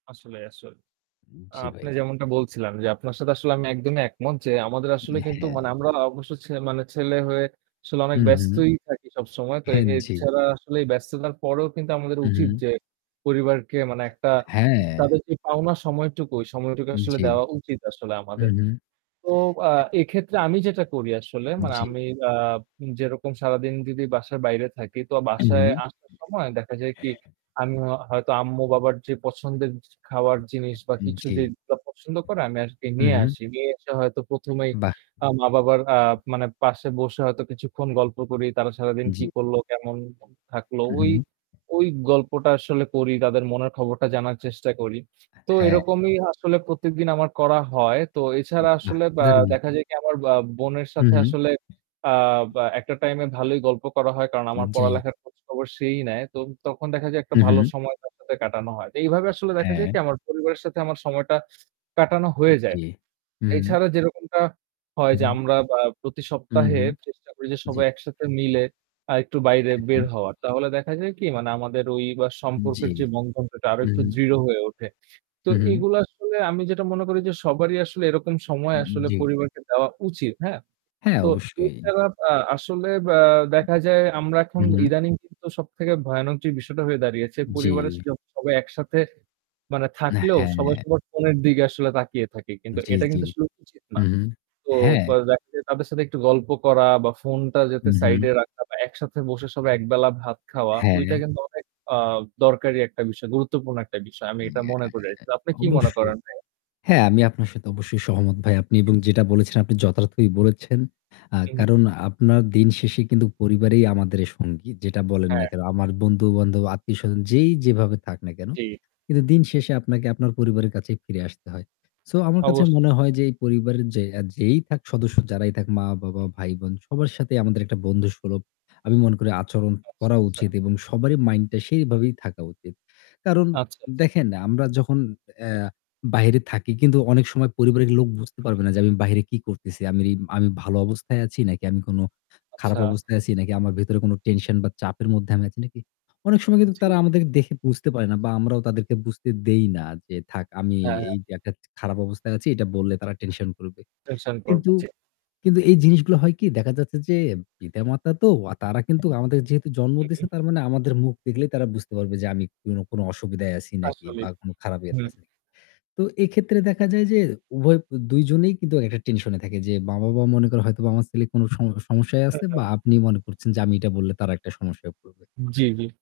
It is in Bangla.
আসলে, আসলে। আ জি, আপনি ভাই। যেমনটা বলছিলাম যে আপনার সাথে আসলে আমি একদমই একমত যে আমাদের আসলে হ্যাঁ, কিন্তু হ্যাঁ। মানে আমরা অবশ্য ছে মানে ছেলে হয়ে আসলে হু, অনেক হু। ব্যস্তই থাকি সবসময়। তো হুম, জি। এছাড়া আসলে ব্যস্ততার পরেও কিন্তু আমাদের হু, উচিত হু। যে পরিবারকে মানে একটা হ্যাঁ। তাদের যে পাওনা সময়টুকু, ওই সময়টুকু আসলে জি, দেওয়া উচিত আসলে হু, আমাদের। হু। তো আ এক্ষেত্রে আমি যেটা করি আসলে মানে জি। আমি আ যেরকম সারাদিন যদি বাসার বাইরে থাকি তো হু, বাসায় হু। আসার সময় দেখা যায় কি আমি হয়তো আম্মু বাবার যে পছন্দের খাওয়ার জিনিস বা কিছু জি, যে পছন্দ করে আমি আজকে হু, নিয়ে হু। আসি। নিয়ে এসে হয়তো প্রথমেই বাহ! আ মা-বাবার আ মানে পাশে বসে হয়তো কিছুক্ষণ গল্প করি। তারা সারাদিন কি জি। করলো কেমন থাকলো। হু, ওই, হু। ওই গল্পটা আসলে করি, তাদের মনের খবরটা জানার চেষ্টা করি। তো হ্যাঁ। এরকমই আসলে প্রত্যেকদিন আমার করা হয়। তো এছাড়া আসলে আ [unintelligible] দেখা যায় কি আ আমার বোনের হু, সাথে হু। আসলে আ বা একটা টাইম এ ভালোই গল্প করা হয় কারণ হু, আমার জি। পড়ালেখার খোঁজখবর সেই নেয়। তো তখন দেখা যায় একটা হু, ভালো হু। সময় তার সাথে কাটানো হয়। তো এইভাবে আসলে দেখা যায় হ্যাঁ। কি আমার পরিবারের সাথে আমার সময়টা কাটানো হয়ে জি, যায়। হু, হু। এছাড়া যেরকমটা হয় হু, যে হু। আমরা আ প্রতি হু, সপ্তাহে হু, চেষ্টা করি যে জি। সবাই একসাথে মিলে আরেকটু বাইরে হ্যাঁ, হ্যাঁ। বের হওয়ার। তাহলে দেখা যায় কি মানে আমাদের ওই বা জি, সম্পর্কের যে বন্ধনটা আরো হু, একটু হু। দৃঢ় হয়ে উঠে। তো হু, হু। এগুলো আসলে আমি যেটা মনে করি যে সবারই আসলে এরকম সময় আসলে জি। পরিবারকে দেওয়া উচিত। হ্যাঁ। হ্যাঁ তো অবশ্যই। এছাড়া আ আসলে আ দেখা যায় আমরা হু, এখন হু। ইদানিং কিন্তু সবথেকে ভয়ানক বিষয়টা হয়ে দাঁড়িয়েছে। পরিবারের জি। সবাই একসাথে মানে হ্যাঁ, থাকলেও হ্যাঁ, সবাই হ্যাঁ। সবার ফোনের দিকে আসলে তাকিয়ে থাকি। কিন্তু জি, এটা জি, কিন্তু আসলে উচিত হু, না। তো হ্যাঁ। দেখা যায় তাদের সাথে একটু গল্প করা বা ফোনটা হু, যাতে সাইড এ হু। রাখা বা একসাথে বসে সব একবেলা ভাত খাওয়া ঐটা হ্যাঁ। কিন্তু অনেক আ দরকারি একটা বিষয়। গুরুত্বপূর্ণ একটা বিষয়। আমি এটা মনে করে আছি। আপনি কি মনে ,অবশ্যই। করেন ভাই? হ্যাঁ আমি আপনার সাথে অবশ্যই সহমত ভাই। আপনি জি, জি। যেটা বলেছেন আপনি যথার্থই বলেছেন। আ হু, হু। কারণ আপনার দিন শেষে কিন্তু পরিবারেই আমাদের সঙ্গী। যেটা বলেন না হ্যাঁ। কেন? আমার বন্ধু বান্ধব, আত্মীয়স্বজন যেই যেভাবে থাক না কেন? জি। কিন্তু দিন শেষে আপনাকে আপনার পরিবারের কাছেই ফিরে আসতে হয়। সো আমার কাছে অবশ্যই। মনে হয় যে এই পরিবারের যে যেই সদস্য যারাই থাক মা-বাবা, হু, হু। ভাই-বোন সবার সাথেই আমাদের একটা বন্ধুসুলভ আমি মনে করি আচরণ আচ্ছা, করা আচ্ছা। উচিত এবং সবারই মাইন্ডটা সেইভাবেই থাকা উচিত। কারণ আচ্ছা, আচ্ছা। দেখেন আমরা যখন অ্যা বাইরে থাকি কিন্তু অনেক সময় পরিবারের লোক বুঝতে পারবে হুম। না যে আমি বাইরে কি করতেছি। আমি, আমি ভালো অবস্থায় আছি নাকি আমি কোন খারাপ আচ্ছা। অবস্থায় আছি নাকি আমার ভেতরে কোন টেনশন বা চাপের মধ্যে আমি আছি নাকি? অনেক সময় কিন্তু জি, তারা জি। আমাদেরকে দেখে বুঝতে পারে না বা আমরাও তাদেরকে বুঝতে দেই না যে থাক আমি হ্যাঁ, হ্যাঁ। এই যে একটা খারাপ অবস্থায় আছি। এটা বললে তারা টেনশন করবে। টেনশন করবো কিন্তু, জি। কিন্তু এই জিনিসগুলো হয় কি দেখা যাচ্ছে যে পিতা-মাতা তো তারা কিন্তু আমাদের যেহেতু জন্ম হু, দিছে হু। তার মানে আমাদের মুখ দেখলেই তারা বুঝতে পারবে যে আমি কোন, কোন অসুবিধায় আছি নাকি বা আসলেই কোন খারাপ হু। ইয়াতে আছি নাকি। তো এক্ষেত্রে দেখা যায় যে উভয় দুইজনেই কিন্তু একটা টেনশন এ থাকে। যে মা-বাবা মনে করে হয়তো বাবার ছেলে কোন সম সমস্যায় হ্যাঁ, আছে হ্যাঁ। বা আপনি মনে করছেন যে আমি এটা বললে তারা একটা সমস্যায় পড়বে। জি, জি।